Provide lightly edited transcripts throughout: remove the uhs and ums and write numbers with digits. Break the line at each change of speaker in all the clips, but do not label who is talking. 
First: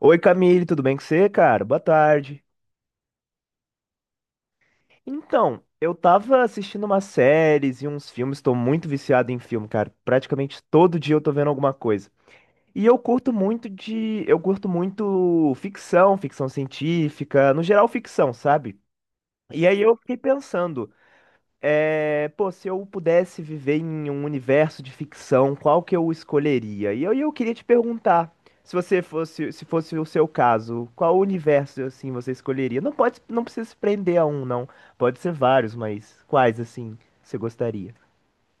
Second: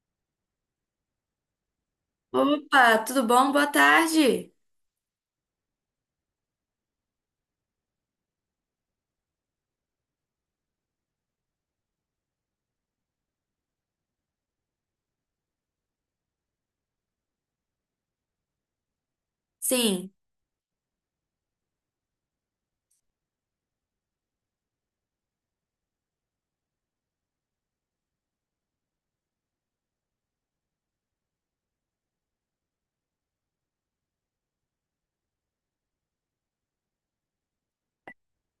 Oi Camille, tudo bem com você, cara? Boa tarde.
Opa, tudo bom? Boa tarde.
Então, eu tava assistindo umas séries e uns filmes, tô muito viciado em filme, cara. Praticamente todo dia eu tô vendo alguma coisa. E eu curto muito ficção, ficção científica, no geral ficção, sabe? E aí eu
Sim,
fiquei pensando, é, pô, se eu pudesse viver em um universo de ficção, qual que eu escolheria? E eu queria te perguntar, se fosse o seu caso, qual universo assim você escolheria? Não pode, não precisa se prender a um, não. Pode ser vários, mas quais assim você gostaria?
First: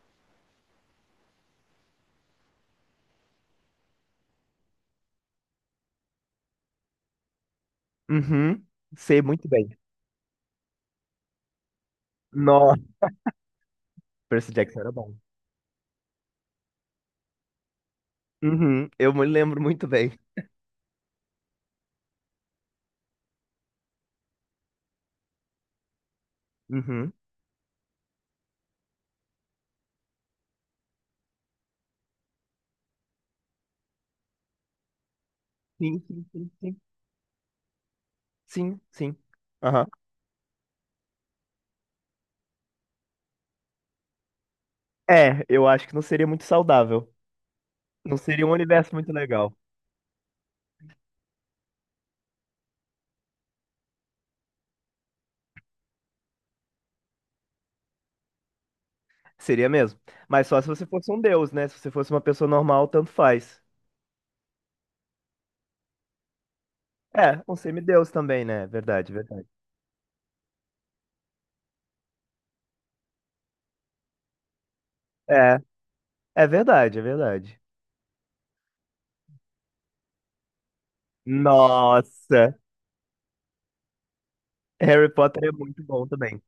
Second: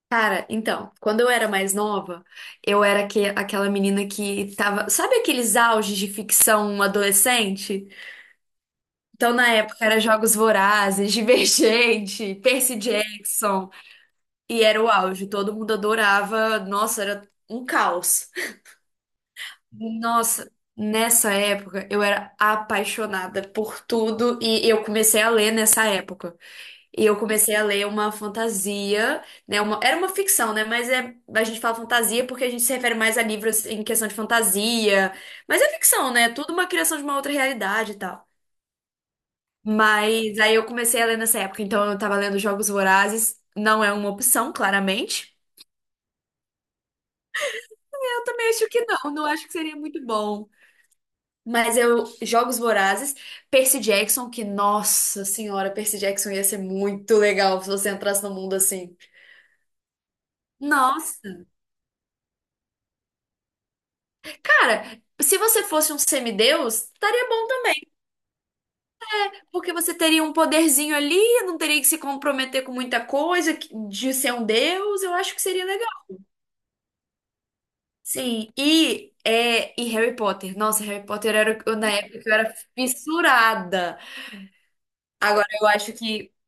cara, então, quando eu era mais nova, eu era que, aquela menina que tava. Sabe aqueles auges de ficção adolescente?
Uhum, sei
Então,
muito
na
bem.
época, era Jogos Vorazes, Divergente, Percy
Nossa,
Jackson,
Percy
e
Jackson
era o
era bom.
auge. Todo mundo adorava. Nossa, era um caos.
Uhum, eu me lembro muito bem.
Nossa, nessa época, eu era apaixonada por tudo e eu comecei a ler nessa época. E
Uhum.
eu comecei a ler uma fantasia, né? Uma, era uma ficção, né? Mas é, a gente fala fantasia porque a gente se refere mais a livros em questão de fantasia. Mas é
Sim,
ficção, né?
sim,
É
sim,
tudo uma
sim.
criação de uma outra realidade e tal.
Sim, sim. Aham.
Mas aí eu comecei a ler nessa época. Então eu tava lendo Jogos Vorazes. Não é uma opção, claramente.
É, eu acho que não seria muito saudável. Não
Eu
seria
também
um
acho que
universo muito
não. Não acho que
legal.
seria muito bom. Mas eu, Jogos Vorazes, Percy Jackson, que, nossa senhora, Percy Jackson ia ser muito legal se você entrasse no mundo assim.
Seria mesmo. Mas só se você fosse um
Nossa.
deus, né? Se você fosse uma pessoa normal, tanto faz.
Cara, se você fosse um semideus, estaria
É,
bom
um
também,
semideus também, né? Verdade, verdade.
porque você teria um poderzinho ali, não teria que se comprometer com muita coisa que- de ser um deus, eu acho que
É,
seria legal.
é verdade, é verdade.
Sim, e, é, e Harry Potter. Nossa, Harry Potter era o que eu- na época que eu
Nossa,
era fissurada.
Harry Potter
Agora
é
eu
muito
acho
bom
que,
também.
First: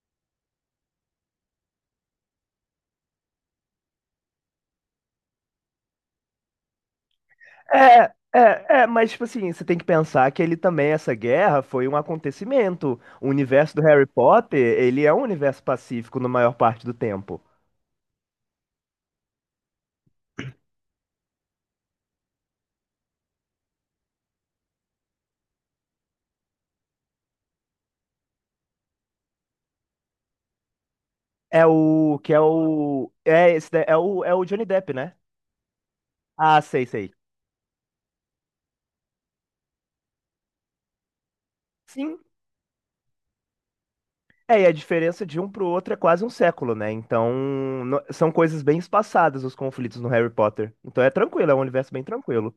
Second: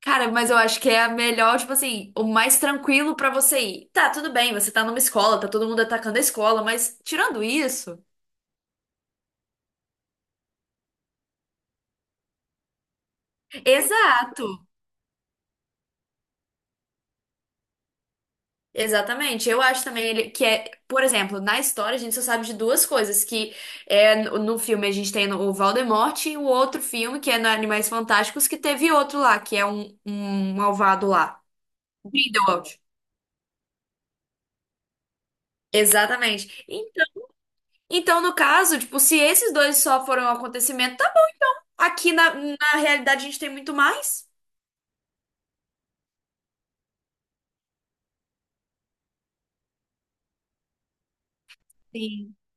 cara, mas eu acho que é a melhor, tipo assim, o mais tranquilo pra você ir. Tá, tudo bem, você tá numa escola, tá todo mundo atacando a escola, mas tirando isso,
É, é, é, mas tipo assim, você tem que pensar que ele também, essa guerra foi um acontecimento. O universo do Harry Potter,
exato.
ele é um universo pacífico na maior parte do tempo.
Exatamente. Eu acho também ele- que é, por exemplo, na história a gente só sabe de duas coisas, que é no filme a gente tem o Voldemort e o outro filme, que é no Animais Fantásticos, que teve outro lá, que é um, um malvado lá.
É o que é
Grindelwald.
o é esse da- é o é o Johnny Depp, né? Ah,
Exatamente.
sei,
Então,
sei.
então, no caso, tipo, se esses dois só foram um acontecimento, tá- aqui
Sim,
na, na realidade a gente tem muito mais.
é, e a diferença de um pro outro é quase um século, né? Então, são coisas bem espaçadas os conflitos no Harry Potter. Então é tranquilo, é um universo bem
Sim.
tranquilo.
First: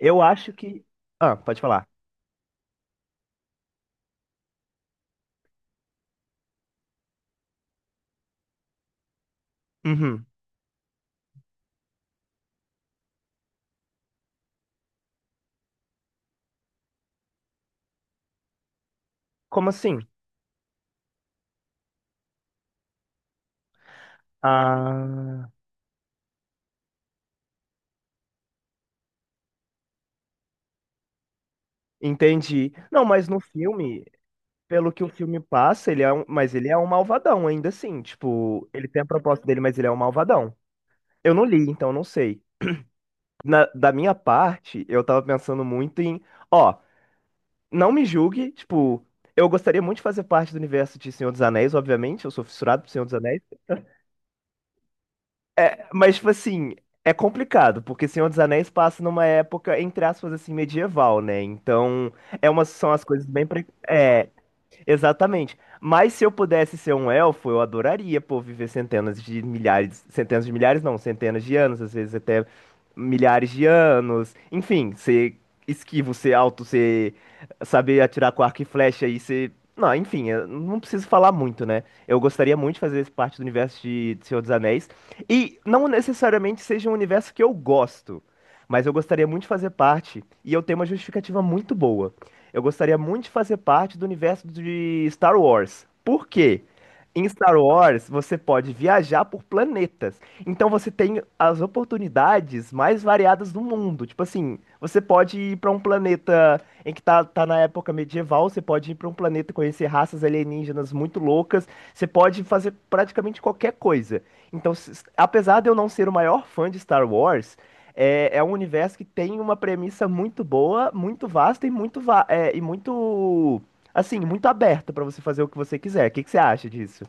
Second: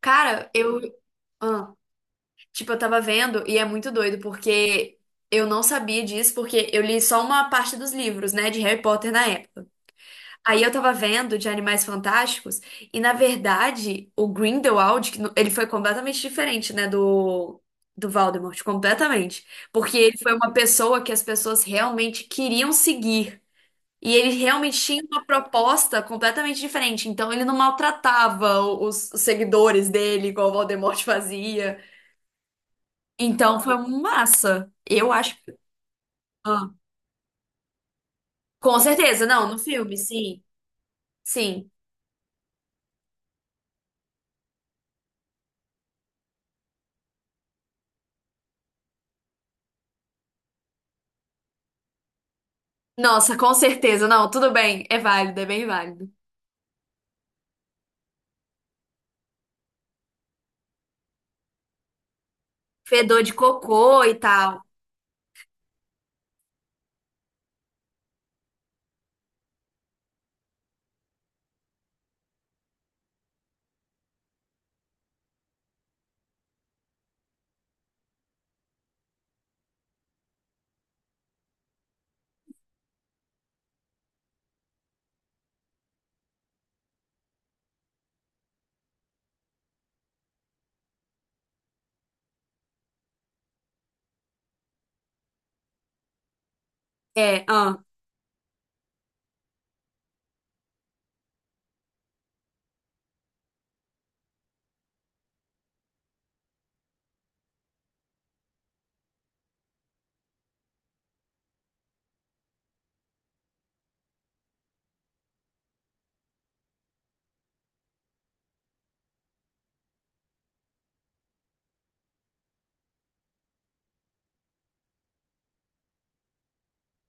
Eu
Cara,
acho
eu.
que. Ah, pode falar.
Tipo, eu tava vendo e é muito doido, porque eu não sabia disso, porque eu li só uma parte dos livros, né, de Harry Potter na época.
Uhum.
Aí eu tava vendo de Animais Fantásticos e, na verdade, o Grindelwald, que no- ele foi completamente diferente, né, do, do Voldemort, completamente.
Como
Porque
assim?
ele foi uma pessoa que as pessoas realmente queriam seguir. E ele realmente tinha uma
Ah,
proposta completamente diferente. Então, ele não maltratava o- os seguidores dele, igual o Voldemort fazia.
entendi. Não, mas no
Então foi um
filme,
massa.
pelo que o
Eu acho.
filme passa, mas ele
Ah,
é um malvadão ainda assim. Tipo,
com
ele tem a
certeza,
proposta
não, no
dele, mas ele é um
filme, sim.
malvadão. Eu não li,
Sim.
então não sei. Da minha parte, eu tava pensando muito em. Ó. Não me julgue, tipo, eu gostaria muito de fazer parte do universo de Senhor dos Anéis, obviamente, eu sou fissurado por Senhor dos
Nossa,
Anéis.
com certeza, não, tudo bem. É válido, é bem
É,
válido.
mas, tipo assim, é complicado, porque Senhor dos Anéis passa numa época, entre aspas, assim, medieval, né? Então, são as
Fedor
coisas
de
bem.
cocô e tal.
Exatamente. Mas se eu pudesse ser um elfo, eu adoraria, pô, viver centenas de milhares não, centenas de anos, às vezes até milhares de anos. Enfim, ser esquivo, ser alto, ser saber atirar com arco e flecha e ser, não, enfim, eu não preciso falar muito, né? Eu gostaria muito de fazer parte do universo de Senhor dos Anéis e não necessariamente seja um universo que eu gosto, mas eu gostaria muito de fazer parte e eu tenho uma justificativa muito boa. Eu gostaria muito de fazer parte do universo de Star Wars. Por quê? Em
É,
Star
ah.
Wars, você pode viajar por planetas. Então você tem as oportunidades mais variadas do mundo. Tipo assim, você pode ir para um planeta em que tá, na época medieval, você pode ir para um planeta e conhecer raças alienígenas muito loucas, você pode fazer praticamente qualquer coisa. Então, apesar de eu não ser o maior fã de Star Wars, é, é um universo que tem uma premissa muito boa, muito vasta e muito, assim, muito aberta pra você fazer o que você quiser. O que que você acha disso?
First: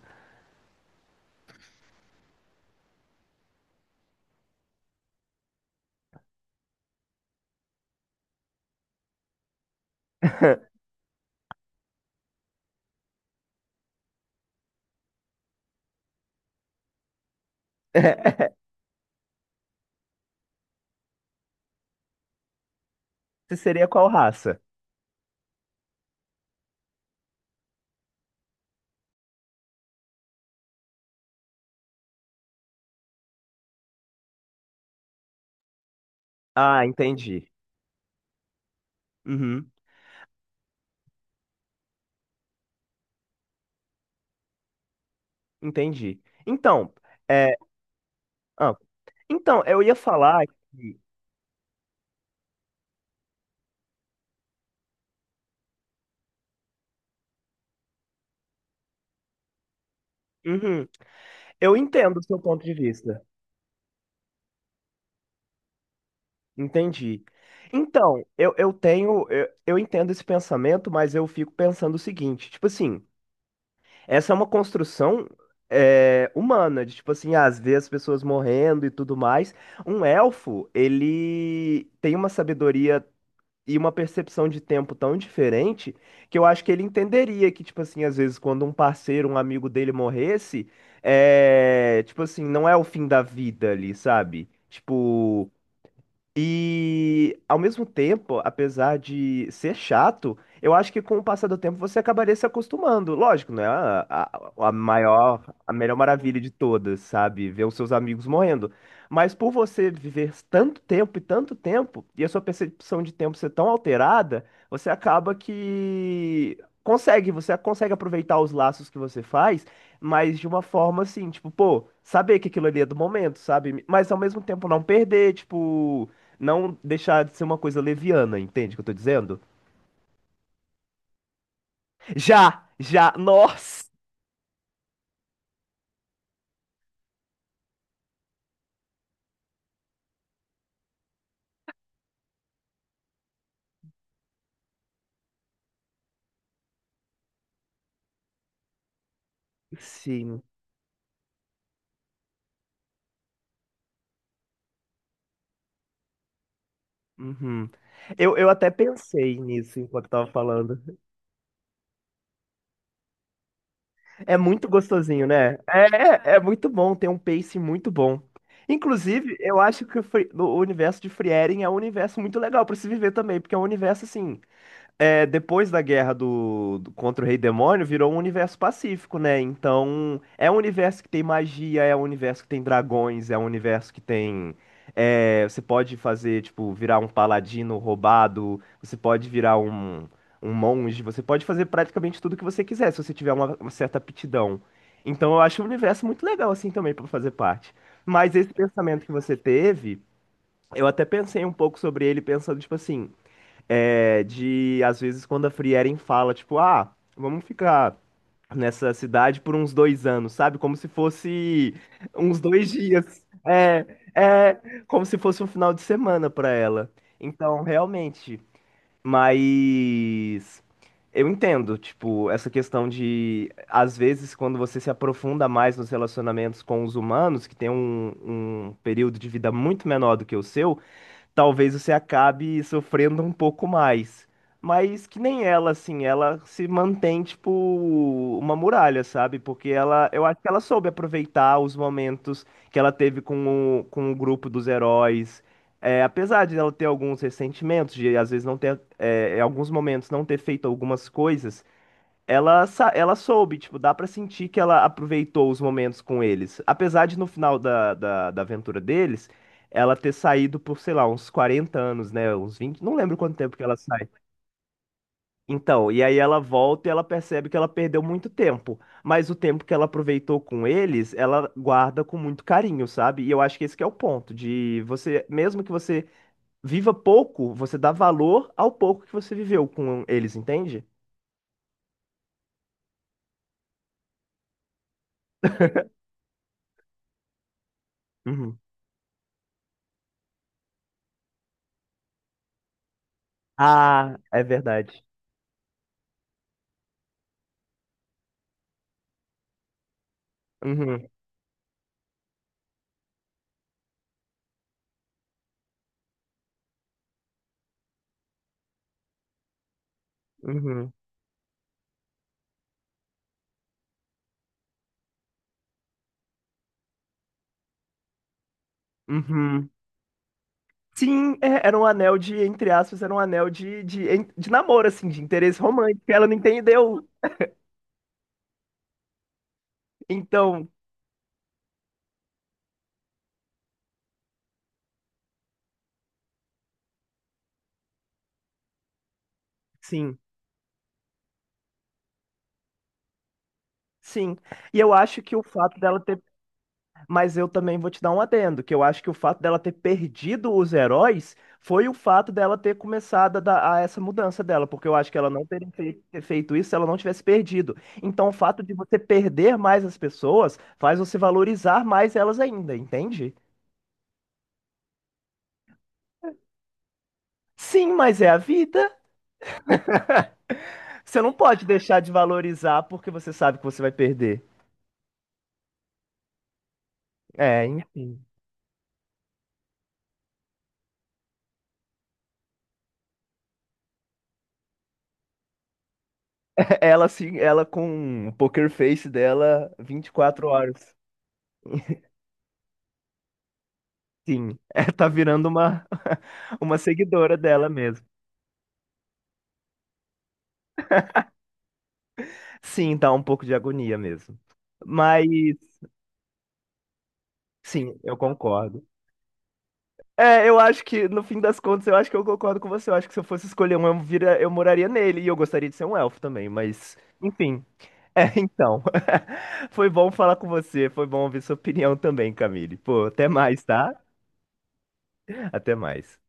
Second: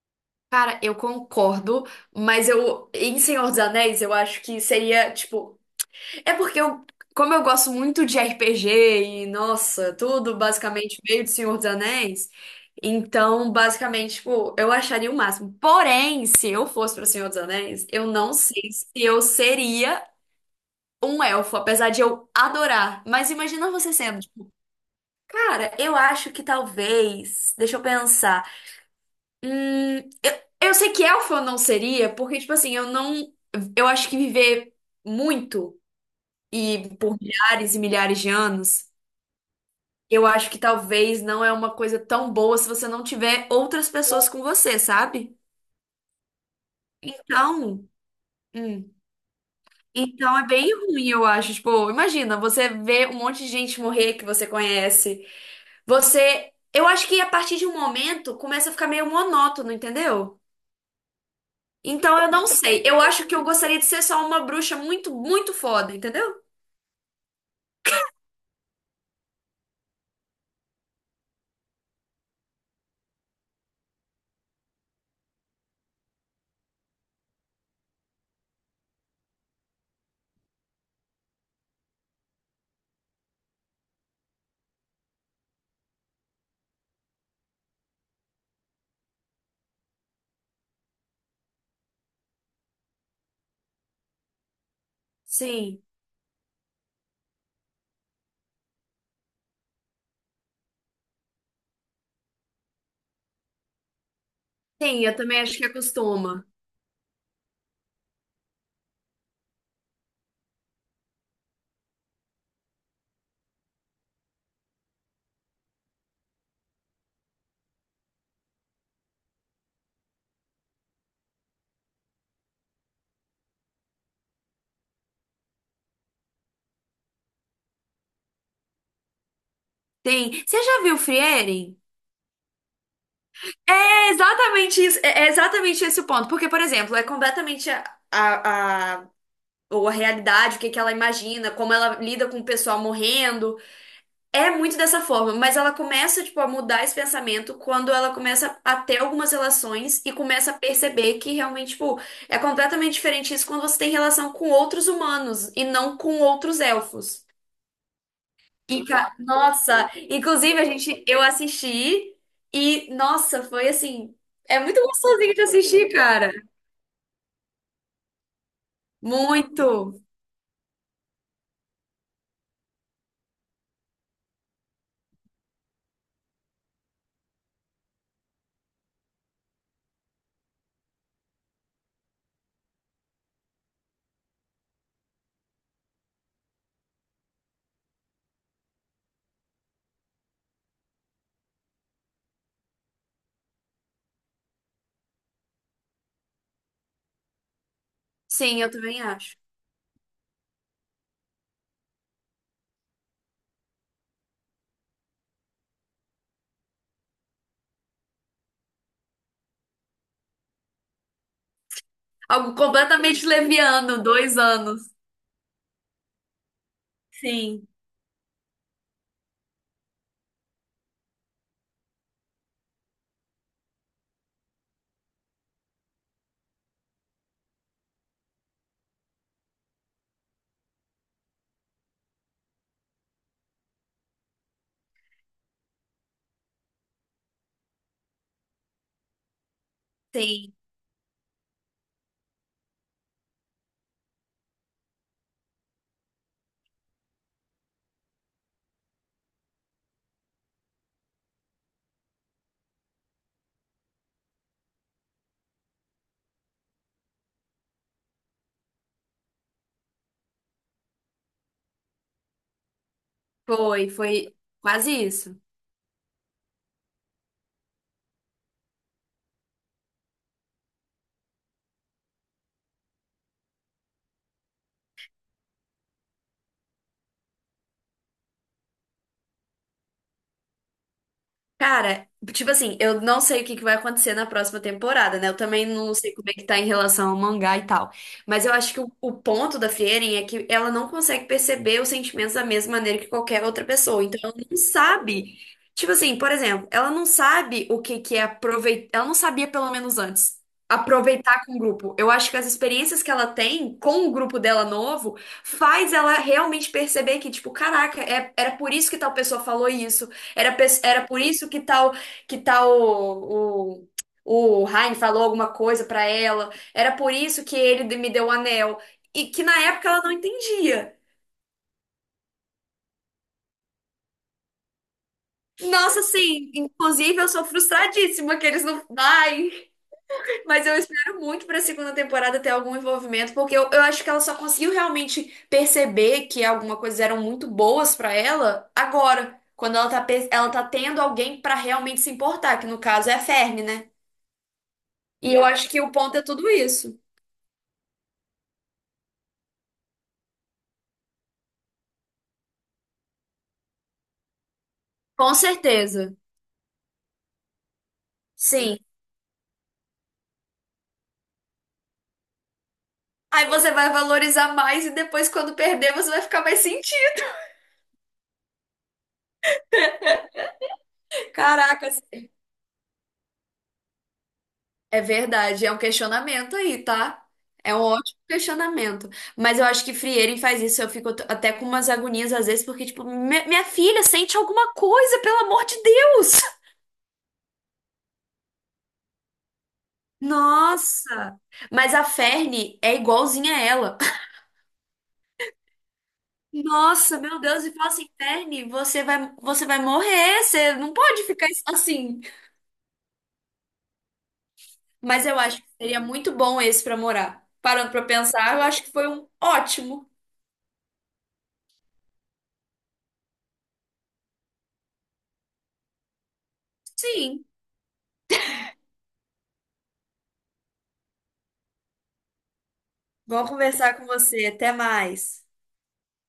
Cara, eu concordo, mas eu, em Senhor dos Anéis, eu acho que seria, tipo, é porque eu, como eu gosto muito de RPG e, nossa, tudo basicamente meio de Senhor dos Anéis, então, basicamente, tipo, eu acharia o máximo. Porém, se eu fosse para Senhor dos Anéis, eu não sei se eu seria um elfo, apesar de eu adorar. Mas
Você
imagina
seria
você
qual
sendo, tipo,
raça?
cara, eu acho que talvez, deixa eu pensar. Hum, eu, eu sei que elfo eu não seria, porque, tipo assim, eu não, eu acho que viver muito
Ah,
e por
entendi.
milhares e milhares de anos.
Uhum,
Eu acho que talvez não é uma coisa tão boa se você não tiver outras pessoas com você, sabe?
entendi. Então, é,
Então,
ah,
hum,
então, eu ia
então
falar
é bem
que,
ruim, eu acho. Tipo, imagina, você vê um monte de gente morrer que você conhece. Você, eu acho que a partir de um momento começa a ficar meio monótono, entendeu?
uhum, eu entendo
Então
o
eu
seu
não
ponto de
sei. Eu
vista.
acho que eu gostaria de ser só uma bruxa muito, muito foda, entendeu?
Entendi. Então, eu, eu entendo esse pensamento, mas eu fico pensando o seguinte, tipo assim. Essa é uma construção, humana, de tipo assim, às vezes as pessoas morrendo e tudo mais. Um elfo, ele tem uma sabedoria e uma percepção de tempo tão diferente que eu acho que ele entenderia que, tipo assim, às vezes quando um parceiro, um amigo dele morresse, é, tipo assim, não é o fim da vida ali, sabe? Tipo,
Sim.
e ao mesmo tempo, apesar de ser chato, eu acho que com o passar do tempo você acabaria se acostumando. Lógico, não é a
Sim, eu também
maior,
acho que
a melhor maravilha
acostuma.
de todas, sabe? Ver os seus amigos morrendo. Mas por você viver tanto tempo, e a sua percepção de tempo ser tão alterada, você acaba que você consegue aproveitar os laços que você faz, mas de uma forma assim, tipo, pô, saber que aquilo ali é do momento, sabe? Mas ao mesmo tempo não perder, tipo não deixar de ser uma coisa leviana, entende o que eu tô dizendo?
Tem. Você já viu Frieren?
Já, já, nossa!
Exatamente isso, é exatamente esse o ponto. Porque, por exemplo, é completamente a- ou a realidade, o que que ela imagina, como ela lida com o pessoal morrendo. É muito dessa forma, mas ela começa, tipo, a mudar esse pensamento quando ela começa a ter algumas relações e
Sim.
começa a perceber que realmente, tipo, é completamente diferente isso quando você tem relação com outros humanos e não com outros elfos.
Uhum. Eu, até
E, ca-
pensei nisso
nossa,
enquanto eu tava
inclusive a
falando.
gente, eu assisti e, nossa, foi assim,
É
é
muito
muito
gostosinho,
gostosinho de
né?
assistir, cara.
É, é muito bom, tem um pace muito bom. Inclusive, eu acho que
Muito.
o universo de Frieren é um universo muito legal pra se viver também, porque é um universo assim, depois da guerra contra o Rei Demônio, virou um universo pacífico, né? Então, é um universo que tem magia, é um universo que tem dragões, é um universo que tem. É, você pode fazer, tipo, virar um paladino roubado, você pode virar um, monge, você pode fazer praticamente tudo que você quiser, se você tiver uma, certa aptidão. Então, eu acho o universo muito legal, assim, também, pra fazer parte. Mas esse
Sim, eu também
pensamento que você
acho.
teve, eu até pensei um pouco sobre ele, pensando, tipo assim. É, de, às vezes, quando a Frieren fala, tipo, ah, vamos ficar nessa cidade por uns 2 anos, sabe? Como se fosse uns
Algo
2 dias.
completamente
É,
leviano, dois
é,
anos.
como se fosse um final de semana pra ela. Então,
Sim,
realmente, mas eu entendo, tipo, essa questão de, às vezes, quando você se aprofunda mais nos relacionamentos com os humanos, que tem um, período de vida muito menor do que o seu, talvez você acabe sofrendo um pouco mais. Mas que nem ela, assim, ela se mantém, tipo, uma muralha, sabe? Porque ela, eu acho que
sim,
ela soube aproveitar os momentos que ela teve com o grupo dos heróis. É, apesar de ela ter alguns ressentimentos, de às vezes não ter, em alguns momentos não ter feito algumas coisas, ela soube, tipo, dá pra sentir que ela aproveitou os momentos com eles. Apesar de no final da aventura deles, ela ter saído por, sei lá, uns 40 anos, né? Uns 20 não lembro quanto tempo que ela
foi,
sai.
foi quase isso.
Então, e aí ela volta e ela percebe que ela perdeu muito tempo. Mas o tempo que ela aproveitou com eles, ela guarda com muito carinho, sabe? E eu acho que esse que é o ponto, de você, mesmo que você viva pouco, você dá valor ao pouco que você viveu com eles, entende?
Cara, tipo assim, eu não sei o que que vai acontecer na próxima temporada, né? Eu também não sei como é que tá em relação ao mangá e tal. Mas eu
Uhum.
acho que o ponto da Frieren é que ela não consegue perceber os sentimentos da mesma maneira que qualquer outra pessoa.
Ah,
Então ela
é
não
verdade.
sabe. Tipo assim, por exemplo, ela não sabe o que que é aproveitar. Ela não sabia, pelo menos antes,
Uhum,
aproveitar com o grupo. Eu acho que as experiências que ela tem com o grupo dela novo faz ela realmente perceber que, tipo, caraca, é- era por isso que tal pessoa falou isso. Era, pe-
uhum,
era por isso que tal o Heine falou alguma coisa pra ela. Era por isso que ele me deu o anel. E que na
uhum.
época ela não entendia.
Sim, é, era um anel de, entre aspas, era um anel de namoro, assim, de interesse romântico.
Nossa,
Ela não
sim,
entendeu.
inclusive eu sou frustradíssima que eles não. Ai, mas
Então,
eu espero muito pra segunda temporada ter algum envolvimento, porque eu acho que ela só conseguiu realmente perceber que alguma coisa eram muito boas pra ela agora, quando ela tá,
sim,
pe- ela tá tendo alguém pra realmente se importar, que no caso é a Fermi, né?
sim. E eu acho
E
que o
eu acho
fato
que o
dela
ponto
ter.
é tudo isso.
Mas eu também vou te dar um adendo, que eu acho que o fato dela ter perdido os heróis foi o fato dela ter começado a essa mudança dela, porque eu acho que ela
Com
não teria
certeza.
ter feito isso se ela não tivesse perdido. Então, o fato de
Sim.
você perder mais as pessoas faz você valorizar mais elas ainda, entende?
Aí você vai valorizar mais e depois, quando perder, você vai ficar mais sentido.
Sim, mas é a vida. Você não pode deixar
Caracas.
de valorizar porque você sabe que você vai perder.
É verdade, é um questionamento aí, tá?
É,
É um ótimo
enfim.
questionamento. Mas eu acho que Frierin faz isso. Eu fico t- até com umas agonias às vezes, porque, tipo, "Mi- minha filha sente alguma coisa, pelo amor de Deus!"
Ela sim, ela com o poker face dela 24 horas.
Nossa! Mas a Ferne é igualzinha a ela.
Sim, é, tá virando uma uma
Nossa,
seguidora
meu Deus,
dela
e fala
mesmo.
assim, Verne, você vai morrer, você não pode ficar assim.
Sim, dá um pouco de agonia mesmo. Mas
Mas eu acho que seria muito bom esse pra morar. Parando
sim,
pra
eu
pensar, eu acho
concordo.
que foi um ótimo.
É, eu acho que no fim das contas eu acho que eu concordo com você. Eu acho que se eu fosse escolher um, eu moraria nele e eu gostaria de ser um elfo também, mas
Sim,
enfim. É, então. Foi bom falar com você, foi bom ouvir sua opinião também, Camille. Pô, até
bom
mais, tá?
conversar com você. Até mais.
Até mais.